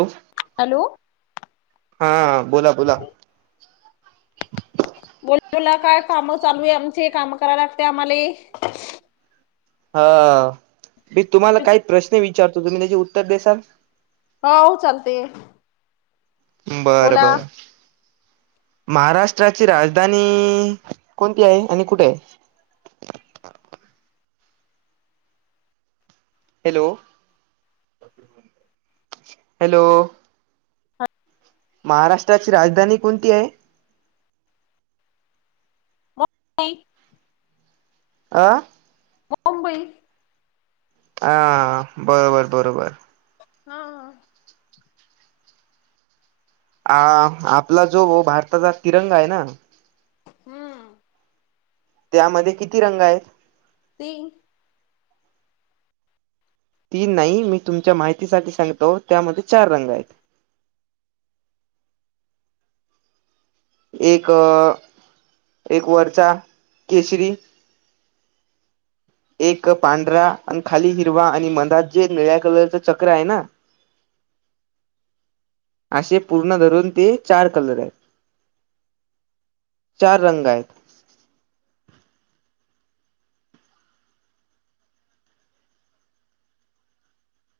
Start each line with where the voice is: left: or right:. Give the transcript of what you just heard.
right: hello
left: hello
right: हां बोला बोला
left: बोला बोला कायं कामं चालूं आहे आमचे कामं करां लागते आम्हांले
right: हां मी तुम्हांला कांहीं प्रश्न विचारतो तुम्हीं त्यांची उत्तरं देसांल
left: हांव चालते
right: बरं
left: बोला
right: बरं महाराष्ट्रांची राजधानी कोणती आहे आणि कुंठे आहे हॅलो हॅलो महाराष्ट्रांची राजधानी कोणती आहे
left: का [unintelligible]
right: आं
left: मुंबई
right: हां बरोबर बरोबर
left: हां
right: अं आपलां जो भारतांचा तिरंगा आहे नां
left: हम्मं
right: त्यांमध्ये किती रंग आहेतं
left: तीनं
right: तीनं नाहीं मी तुमच्यां माहितीसांठी सांगतो त्यांमध्ये चार रंग आहेतं एक एक वरचां केसरी एक पांढरा आणि खांली हिरवा आणि मधांत जे निळ्यां कलरच चक्रं आहे नां [unintelligible] असे पूर्ण धरूंन ते चार कलर आहेतं चार रंग आहेतं